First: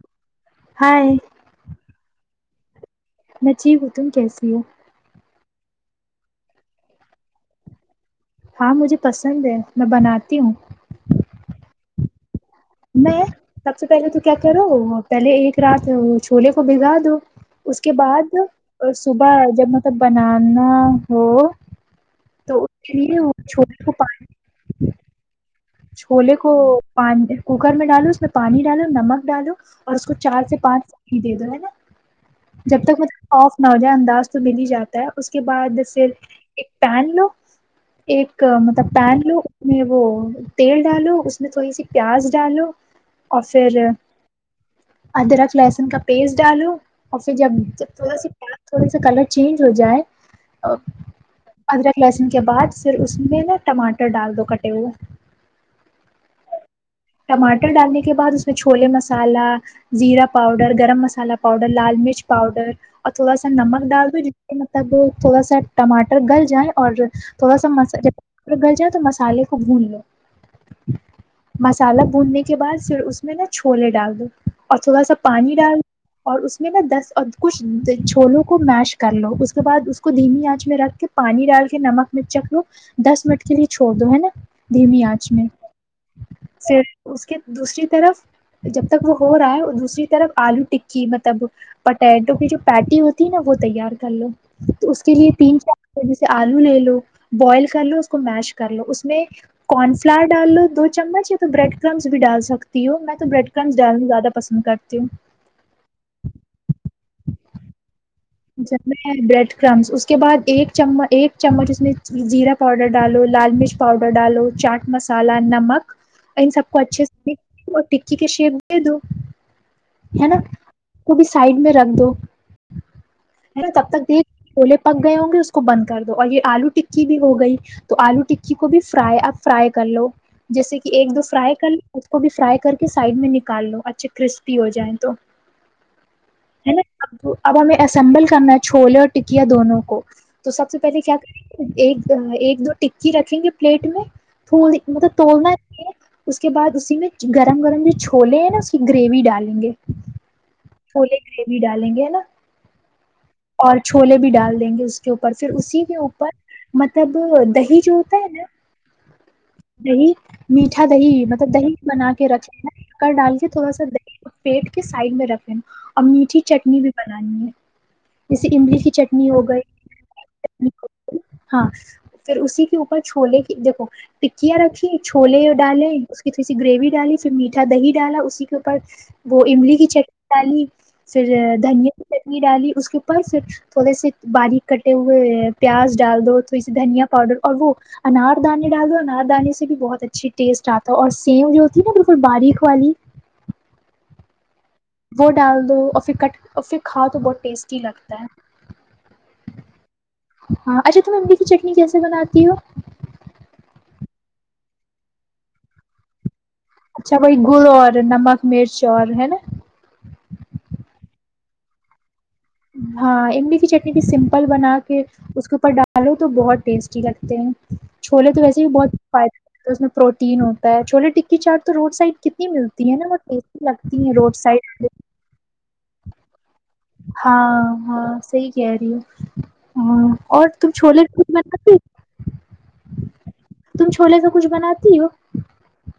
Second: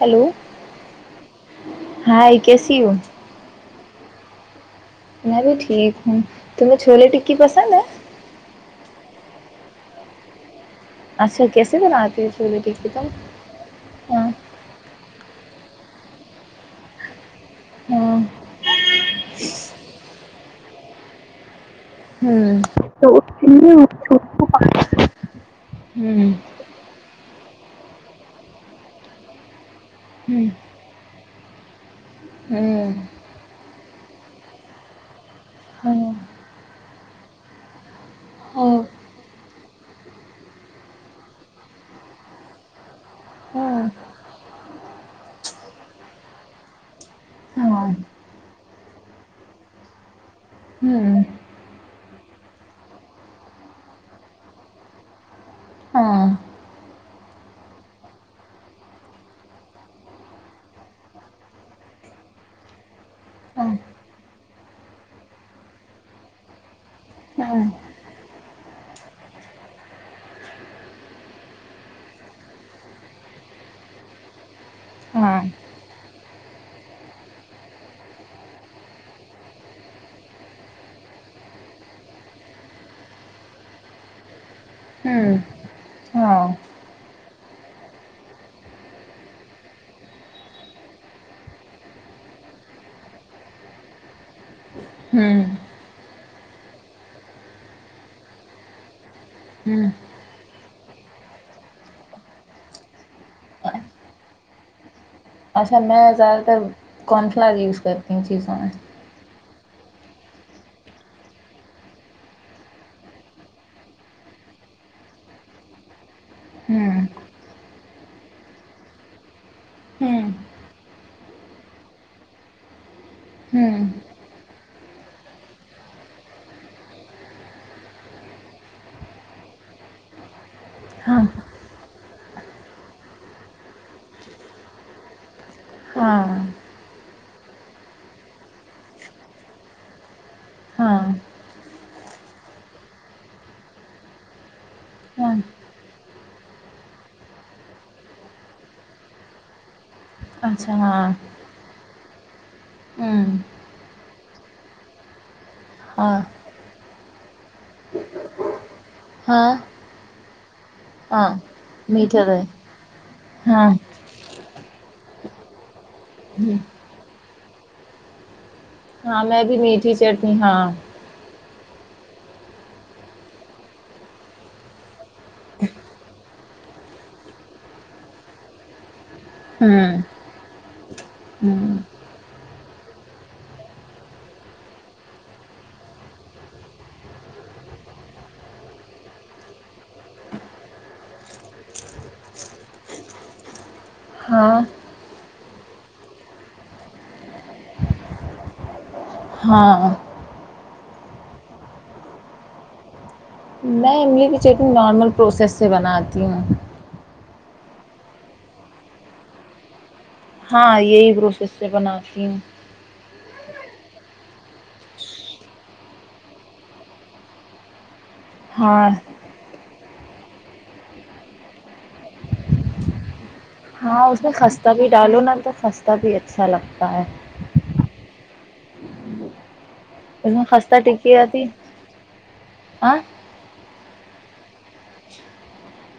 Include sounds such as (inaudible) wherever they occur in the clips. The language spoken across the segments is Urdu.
ہلو نہیں ہاں ا کیسیی ہو میں ٹھیک ہوں، تم کیسی ہو؟ میں بھی ٹھیک ہوں تمہیں چھلیے ٹکی پسند ہے ہاں مجھے پسند ہے میں بناتی ہوں اچھا، کیسی بناتی ہو چھولے ٹکی تم میں سب سے پہلے تو ہاں کیا کرو پہلے ایک رات چھولے کو بگا دو اس کے ہاں بعد اور صبح جب مطلب بنانا ہو تو ہوں تو چ جی چھولے کو کوکر میں ڈالو اس میں پانی ڈالو نمک ڈالو اور اس کو ہوں چار سے پانچی دے دو ہے نا جب ہوں تک مطلب صاف نہ ہو جائے انداز تو مل ہی جاتا ہے اس کے بعد ہوں ہاں پھر ایک پین لو ایک مطلب ہاں پین لو اس میں وہ تیل ڈالو اس میں تھوڑی سی پیاز ڈالو اور پھر ادرک لہسن کا پیسٹ ڈالو اور پھر جب ہاں ہاں جب ہوں ہاں ہاں ہاں تھوڑا سا پیاز تھوڑا سا کلر چینج ہو جائے ہاں ہوں ادرک لہسن کے بعد پھر اس میں نا ٹماٹر ڈال دو کٹے ہوئے ٹماٹر ڈالنے کے بعد اس میں چھولے مسالہ زیرا پاؤڈر گرم مسالہ پاؤڈر لال مرچ پاؤڈر اور تھوڑا سا نمک ڈال دو جس سے مطلب تھوڑا سا ٹماٹر گل جائے اور تھوڑا سا مس اورگر گلجا تو مسالے خوب بھون لو مسالہ بھوننے کے بعد پھر اس میں نا چھولے ڈال دو اور تھوڑا سا پانی ڈال اور اس میں نا دس کچھ چھولوں کو میش کر لو اس کے بعد اس کو دھیمی آنچ میں رکھ کے پانی ڈال کے نمک مر چکھ لو دس منٹ کے لیے چھوڑ دو ہے نا دھیمی آنچ میں ہاں پھر اس کے دوسری طرف جب تک وہ ہو رہا ہے دوسری طرف آلو ٹکی مطلب پٹیٹو کی جو پیٹی ہوتی نا وہ تیار کر لو تو اس کے لیے ہوں تین چار آلو لے لو بوائل کر لو اس کو میش کر لو اس میں ہوں کارن فلاور ڈال لو دو چمچ یا تو بریڈ کرمس بھی ڈال سکتی ہوں میں تو بریڈ کرمس ڈالنا زیادہ پسند کرتی ہوں اچھا میں زیادہ تر کارن فلاور یوز کرتی ہوں چیزیں ج (unintelligible) ڈ کرم اس کے بعد ایک ایک چمچ اس میں زیرا پاؤڈر ڈالو لال مرچ پاؤڈر ڈالو چاٹ مسالہ نمک ان سب کو اچھے ہوں سے اور ٹکی کے شیپ دے دو ہے ہوں نا بھی سائڈ میں رکھ دو نا ہوں تب تک دیکھ چھولے پک گئے ہوں گے اس کو بند کر دو اور یہ آلو ٹکی بھی ہو گئی تو آلو ٹکی کو بھی فرائی اب فرائی کر لو جیسے کہ ایک ہاں دو فرائی کر ل اس کو بھی فرائی کر کے سائڈ میں نکال لو اچھے کرسپی ہو جائیں تو ہاں ہے نا اب اب ہمیں اسمبل کرنا ہے چھولے اور ٹکیا دونوں کو تو سب سے ہاں پہلے کیا کریں گے ایک ایک دو ٹکی رکھیں گے پلیٹ میں پول مطلب ہاں توڑنا چ ہے اس کے بعد اسی میں گرم گرم جو چھولے ہیں نا اس کی گریوی ڈالیں گے اچھا ہاں پھولے گریوی ڈالیں گے ہے نا ہوں اور چھولے بھی ڈال دیں گے اس کے اوپر پھر اسی کے ہاں اوپر تب دہی جو ہوتا ہے نا ہاں نہیں میٹھا دہی ہاں مطلب دہی بنا میٹھا کے دہی رکھے کر ڈال کے ہاں تھوڑا سا دہی فٹ سائڈ میں رکھیں اور میٹھی چٹنی بھی بنانی ہے ج املی کی ہاں چٹنی ہو میں بھی گئی میٹھی ہاں چٹنی ہو گئی ہاں پھر اسی کے اوپر چھولے کی دیکھو ٹکیاں رکھی چھولے ڈالے اس کی تھوڑی سی گریوی ڈالی پھر میٹھا دہی ڈالا اسی کے اوپر وہ املی کی ہوں چ ڈالی پھر ہوں دھنیا کی چٹنی ڈالی اس کے اوپر پھر تھوڑے سے باریک کٹے ہوئے پیاز ڈال دو تھوڑی سی دھنیا پاؤڈر اور وہ انار دانے ڈال دو انار کھ آے سے بھی بہت اچھھی ٹیسٹ آتا اور سیم جو ہوتی ہے نا بالکل باریک والی ہاں وہ ڈال دو اور پھر اور پھر کھا تو بہت ٹیسٹی لگتا ہے ہاں ہاں اچھا تم املی کی چٹنی کیسے بناتی ہو میںی بھی چیکنگ نارمل پروسیس سے بناتی ہوں اچھا کوئی گڑ اور نمک مرچ اور ہے نا ہاں یہی پروسیس سے بناتی ہوں ہاں املی کی چٹنی بھی سمپل بنا کے اس کے اوپر ڈالو تو بہت ٹیسٹی لگتے ہیں چھوولے تو ویسے بھی ہاں بہت فائدہ تو اس میں پروٹین ہوتا ہے چھولے ٹکی چاٹ تو روڈ سائڈ کتنی ملتی ہے نا وہ ٹی ہاں اس میں خستہ بھی ڈالو نا تو خستہ بھی اچھا لگتا ہے ہاں ہاں صحی کہہ رہی ہو ہاں اس میں اور ت خستہ چھولے ٹکی پھول رہتی بناتی آں تم چھولے سے کچھ بناتی ہو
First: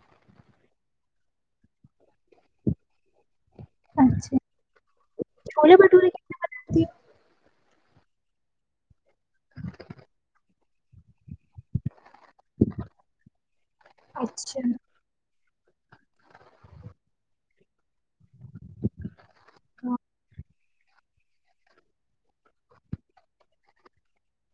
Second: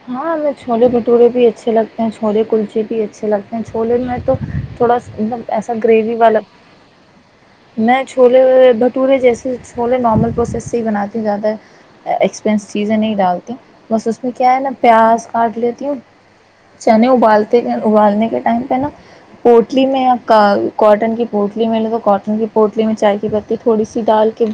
ہاں ہمیں چھولے بٹورے بھی اچھے لگتے ہیں چھولے کلچے بھی اچھے لگتے ہیں چھولے میں تو اچھا تھوڑا مطلب ایسا چھولے بھٹورے گریوی کی والا بناتی ہو میں چھولے بھٹورے جیسے چھولے نارمل پروسیس سے ہی بناتی ہوں زیادہ ایکسپینس چیزیں نہیں ڈالتے بس ا اس میں کیا ہے اچھا نا کاٹ لیتی ہوں چنے ابالتے ابالنے کے پہ نا پٹلی میں کاٹن کی پوٹلی میں لے دو کاٹن کی پوٹلی میں چائے کی پتی تھوڑی سی ڈال کے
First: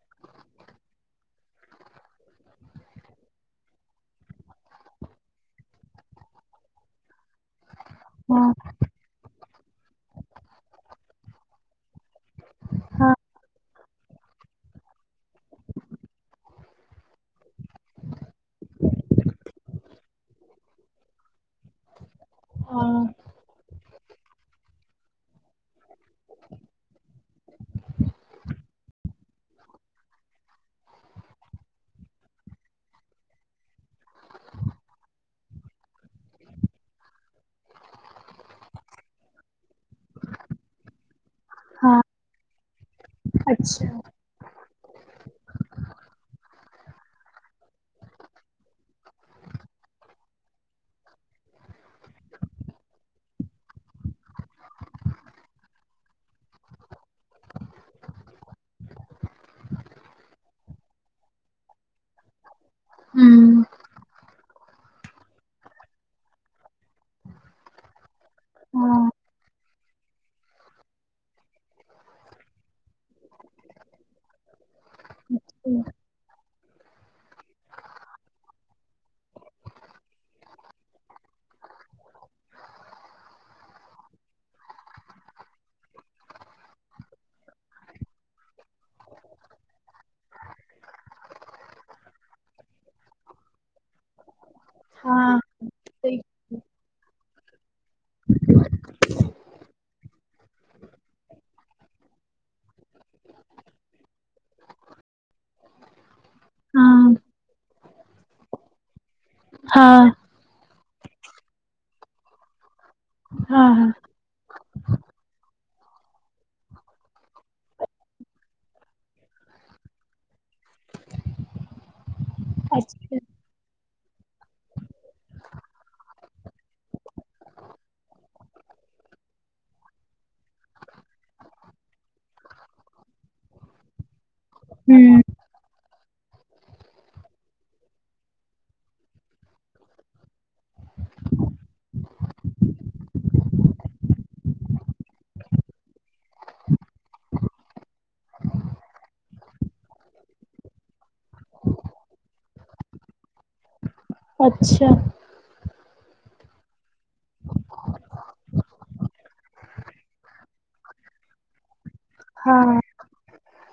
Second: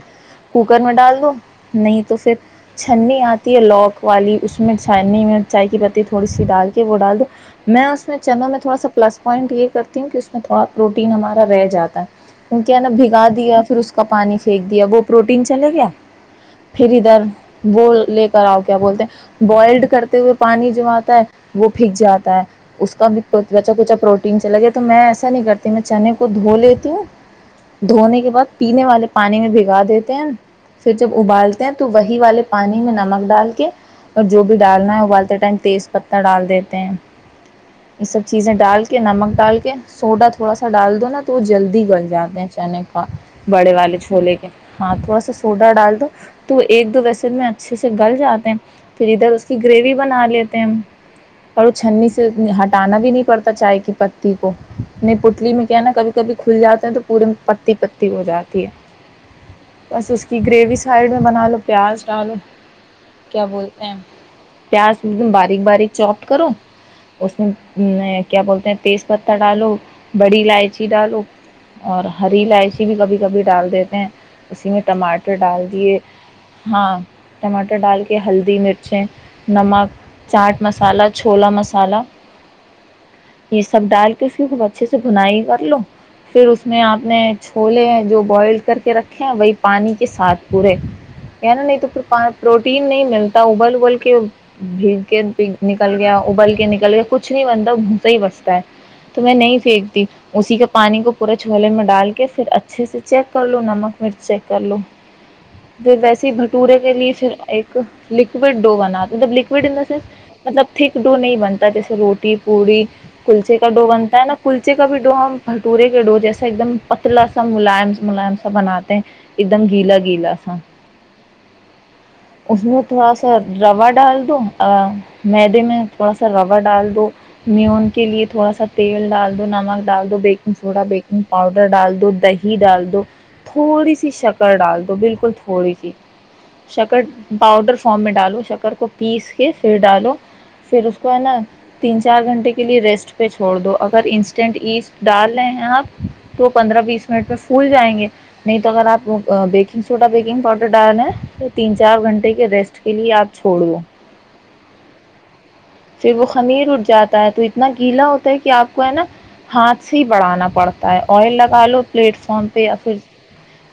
کوکر میں ڈال دو نہیں تو پھر چھنی آتی ہے لاک والی اس میں چاننی میں چائے کی پتی تھوڑی سی ڈال کے وہ ڈال دو میں اس میں چلوں ہاں میں تھوڑا سا پلس پوائنٹ یہ کرتی ہوں کہ اس میں تھوڑا پروٹین ہمارا رہ جاتا ہے ان کیا نا ہاں بھگا دیا پھر اس کا پانی پھینک دیا وہ پروٹین چلے گیا پھر ادھر وہ لے کر آؤ کیا بولتے ہیں بوائلڈ کرتے ہوئے پانی جو آتا ہے وہ پھنک جاتا ہاں اس کا ہاں بھی بچا کچھا پروٹین چل گیا تو میں ایا س گ میں چنے کو دھو لیتی ہوں دھونے کے بعد پینے والے پانی میں بھگا دیتے ہیں پھر جب ابالتے ہیں تو وہی والے پانی میں نمک ڈال کے اور جو بھی ڈالنا ہے ابالتے ٹائم تیز پتہ ڈال دیتے ہیں یہ سب چیزیں ڈال کے نمک ڈال کے سوڈا تھوڑا سا ڈال دو نا تو تو جلدی ہاں گل جاتے ہیں چانک بڑے اچھا والے چھولے کے ہاں تھوڑا سا سوڈا ڈال دو تو ایک دو ویسن میں اچھے سے گل جاتے ہیں پھر ادھر اس اس کی گریوی بنا لیتے ہیں ہم اور وہ چھنی سے ہٹانا بھی نہیں پڑتا چائے کی پتی کو نہیں پتلی میں کیا ہے نا کبھی کبھی کھل جاتے ہیں تو پورے میں پتی پتی ہو جاتی ہے بس اس کی گریوی سائڈ میں بنا لو پیاز ڈالو کیا ہوں بولتے ہیں پیاز ایک دم باریک باریک چوپٹ کرو اس میں کیا بولتے ہیں تیز ہاں پتتا ڈالو بڑی الائچی ڈالو اور ہری الائچی بھی کبھی کبھی ڈال دیتے ہیں اسی میں ٹماٹر ڈال دیے ہاں ٹماٹر ڈال کے ہلدی مر نمک چاٹ مسالا چھولا مسالہ یہ سب ڈال کے پھر خب اچھے سے بنائی کر لو پھر اس میں آپ نے چھولے جو بوائل کر کے رکھے ہیں وہی پانی کے ساتھ پورے نا نہیں تو پروٹین نہیں ملتا ابل کے بھیگ کے ہاں نکل گیا ابل کے نکل گیا کچھ نہیں بنتا بھوسا ہی بستا ہے تو میں نہیں پھینکتی اسی کے پانی کو پورے چھوولے میں ڈال کے پھر اچھے سے چیک کر لو نمک مرچ چیک کر لو پھر ویسے بھٹورے کے لیے ہاں پھر ایک لوڈ وڈو بناات تھا مطلب لوڈ ان د سینس ہاں مطلب تھک ڈو نہیں بنتا جیسے روٹی پوڑی کلچے ہاں کا ڈو ہاں بنتا ہے نا کلچے کا بھی ڈ ہم بھٹورے کے ڈو جیسا ایک دم پتلا سا ملائم ملم سا بناتے ہیں ایک دم گیلا گیلا سا اس میں تھوڑا اچھا سا سا روا ڈال دو میدے میں تھوڑا سا روا ڈال دو میون کے لیے تھوڑا سا تیل ڈال دو نمک ڈال دو بیکنگ سوڈا بیکنگ پاؤڈر ڈال دو دہی ڈال دو تھوڑی سی شک کر ڈال دو ہوں بالکل تھوڑی سی شکٹ پاؤڈر فام میں ڈالو شکر کو پیس کے پھر ڈالو پھر اس کو ہے نا تین چار گھنٹے کے لیے ریسٹ پہ چھوڑ دو اگر انسٹینٹ ایسٹ ڈال رہے ہیں آپ تو پندرہ بیس منٹ میں پھول جائیں گے نہیں تو اگر آپ بیکنگ سوڈا بیکنگ پاؤڈر ڈال رہے ہیں تو تین چار گھنٹے کے ریسٹ اس کے لیے آپ چھوڑو اچھا پھر وہ خمیر اٹھ جاتا ہے تو اتنا گیلا ہوتا ہے کہ آپ کو ہے نا ہاتھ سے ہی بڑانا پڑتا ہے آئل لگا لو پلیٹ فارم پہ ہاں یا پھر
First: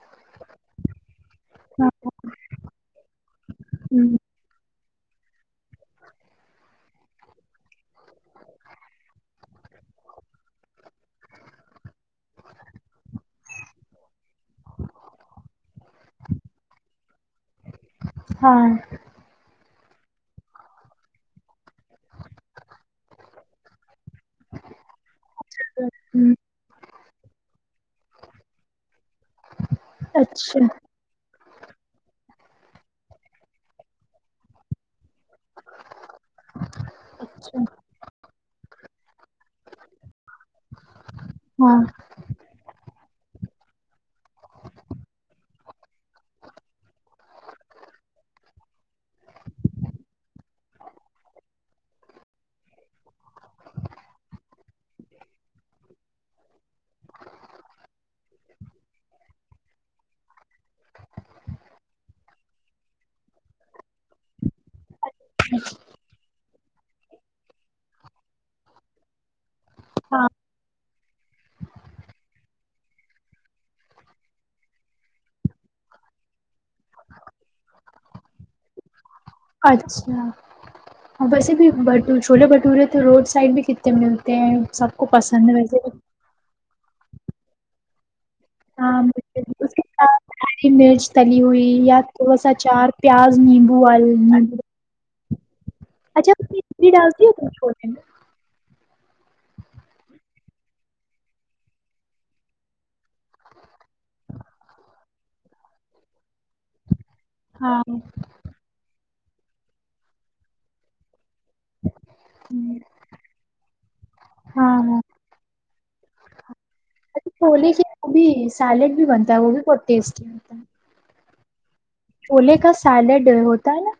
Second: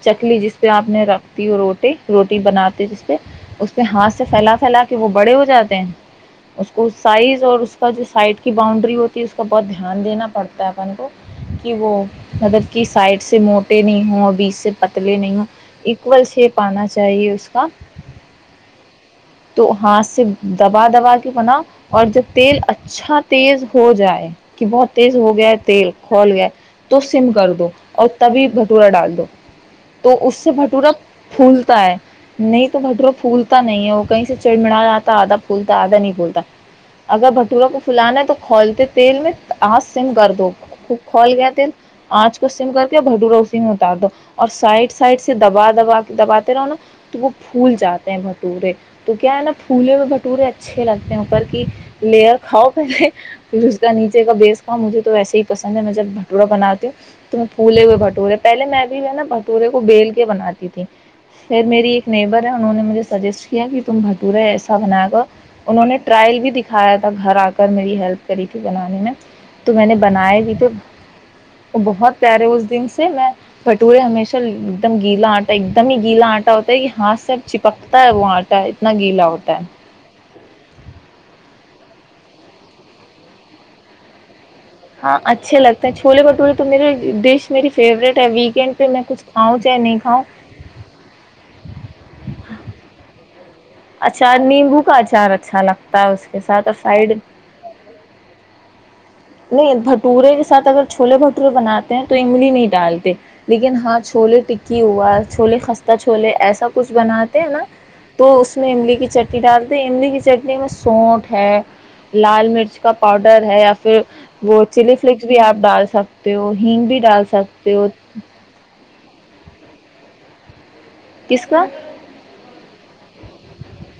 چکلی جس پہ آپ نے رکھتی وہ ہاں روٹی روٹی بناتی جس پہ اس پہ ہاتھ ہوں سے پھیلا پھیلا کے وہ بڑے ہو جاتے ہیں اس کو سائز اور اس کا جو سائڈ کی باؤنڈری ہوتی ہے اس کا بہت دھیان دینا پڑتا ہے اپن کو کہ وہ مطلب کہ سائڈ سے موٹے نہیں ہوں اور بیچ سے پتلے نہیں ہوں اول شیپ آنا چاہیے اس کا ہاں تو ہاتھ سے دبا دبا کے بنا اور جب تیل اچھا تیز ہو جائے کہ بہت تیز ہو گیا ہے تیل کھول ہوں گیا تو سم کر دو اور تبھی بھٹورا ڈال دو تو اس سے اچھا بھٹورا پھولتا ہے نہیں تو بھٹرو پھولتا نہیں ہے وہ کہیں سے چڑمڑا جاتا آدھا پھولتا ہے آدھا نہیں بولتا اگر اچھا بھورا کو فلانا ہے تو کھولتے تیل میں آج سم گرد ہو خول گ ہاں آج سم کر کے بھٹورا اسی میں اتار دو اور سائڈ سائڈ سے دبا دبا کے دباتے رہو نا تو وہ پھول جاتے ہیں بھٹورے تو کیا ہے نا پھولے میں بٹورے اچھے لگتے اوپر کی لیئر کھاؤ پہلے پھر اس کا نیچے کا بیس کھاؤ مجھے تو ویسے ہی پسند ہے میں جب بھٹورا بناتی ہوں تم پھولے ہوئے بھٹورے پہلے میں بھی ہے نا بھٹورے کو بیل کے بناتی تھی پھر میری ایک نیبر ہے انہوں نے مجھے سجیسٹ کیا کہ تم بھٹورا ایسا بنا کر انہوں نے ٹرائل بھی دکھایا تھا گھر آ کر میری ہیلپ کری تھی بنانے میں تو میں نے ہاں بنائے بھی تھے وہ بہت پیارے اس دن سے میں بھٹورے ہمیشہ ایک دم گیلا آٹا ایک دم ہی گیلا آٹا ہوتا ہے کہ ہاتھ سےب چپکتا ہے وہ آٹا اتنا گیلا ہوتا ہے اچھا ہاں ویسے بھی بٹ چھولے بھٹورے تو روڈ سائڈ بھی کتنے ملتے ہیں سب کو ہاں پسند ہے اچھے ویسے لگتے ہیں بھی چھولے بٹورے تو میرے ڈش میری فیوریٹ ہے ویکینڈ پہ میں کچھ کھؤں چاہے نہیں کھاؤں کالی مرچ تلی ہوئی یا تھوڑا سا چار پیاز نیند اچار نیمبو کا اچار رکھ اچھا لگتا ہے اس اچھا کے ساتھ اور (inaudible) فرائڈ ڈالتی ہے چھو دیں گے نہیں بھٹورے کے ساتھ اگر چھولے بھٹورے بناتے ہیں تو اگلی نہیں ڈالتے لیکن ہاں چھولے ٹکی ہوا چھولے خستہ چھولے ایسا کچھ بناتے ہیں نا ہاں تو اس میں املی کی چٹنی چٹارتے املی کی چٹنی میں سونٹ ہے لال ہوں مرچ کا پاؤڈر ہے پھر وہ ہاں ہاں چلی فلیکس بھی آ ڈال سکتے ہو ہگ بھی ڈال اچا چھوولے سکتے ہو کیب بھی سیلیڈ بھی بنتا ا ہے وہ بھی بہت ٹیٹیتا ہے کس کا چھولے کا سیلیڈ ہوتا ہے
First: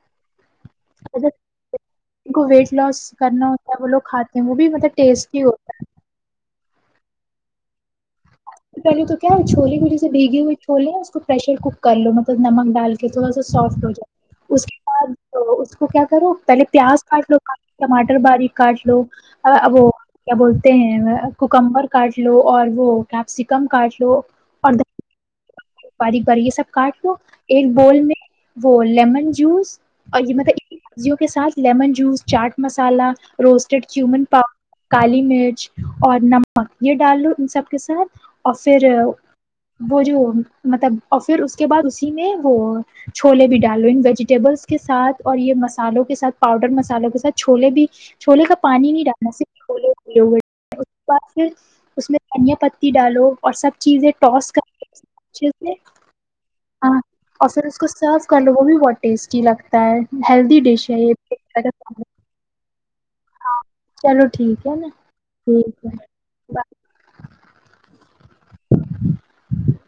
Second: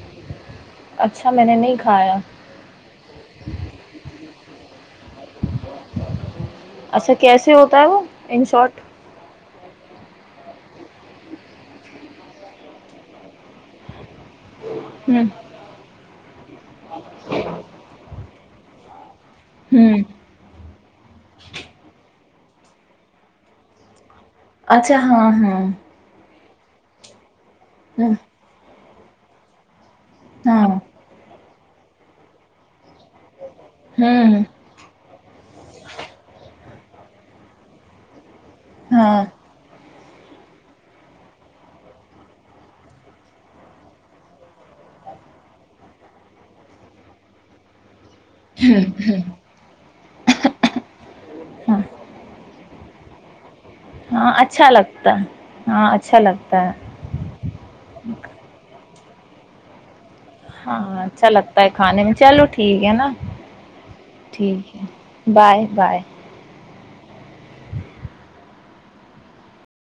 اچھا میں نے نہیں کھایا جن کو ویٹ لوس کرنا ہوتا ہے وہ لوگ کھاتے ہیں وہ بھی ملب ٹیسٹی ہوتا ہے اچھا کیسے ہوتا ہے وہ ان شارٹ پہلے تو کیا چھولی (inaudible) سے بھیگی ہوئی ت توھولے اس کو پریشر کوک کر لو مطلب نمک ڈال کے تھوا سا سافٹ ہو جائےا اس کے ہوں بعد اس کو کیا کرو پہلے پیاز کاٹ لو کا ٹماٹر باری کاٹ لو اب ہوں کیا بولتے ہیں کوکمبر کاٹ لو اور وہ کیپسکم کاٹ لو اور اچھا ہاں ہاں باریک باری یہ سب کاٹ لو ایک بول ہاں میں بول لیمن جوس اور یہ مطلب ا ہاں سبزیوں کے ساتھ lemon juice chaat masala roasted چومن پا ہوں کالی مرچ اور نمک یہ ڈال لو ان سب کے ساتھ اورفھر (inaudible) ہاں مطلب اور پھر اس کے بعد اسی میں وہ چھولے بھی ڈالو ان ویجیٹیبلس کے ساتھ اور یہ مسالوں کے ساتھ پاؤڈر مسالوں کے ساتھ چھولے بھی چھولے کا پانی نہیں ڈالنا ص چھولےھولے ہوئے اس بعد پھر ہاں اس میں دنیا پ تتی ڈالو اور سب چیزیں ہاں ٹاس کر اچھا لگتا ہے اچ ہاں اچھا لگتا ہے ہاں اور پھر اس کو سرو کر لو وہ بھی بہت ٹیسٹی لگتا ہے ہیلدی ہاں ڈش ہے یہ اچھا لگتا ہے کھانے میں چلو ٹھیک نا (unintelligible) ہ چلو ٹھیک ہے نا ٹھیک ہے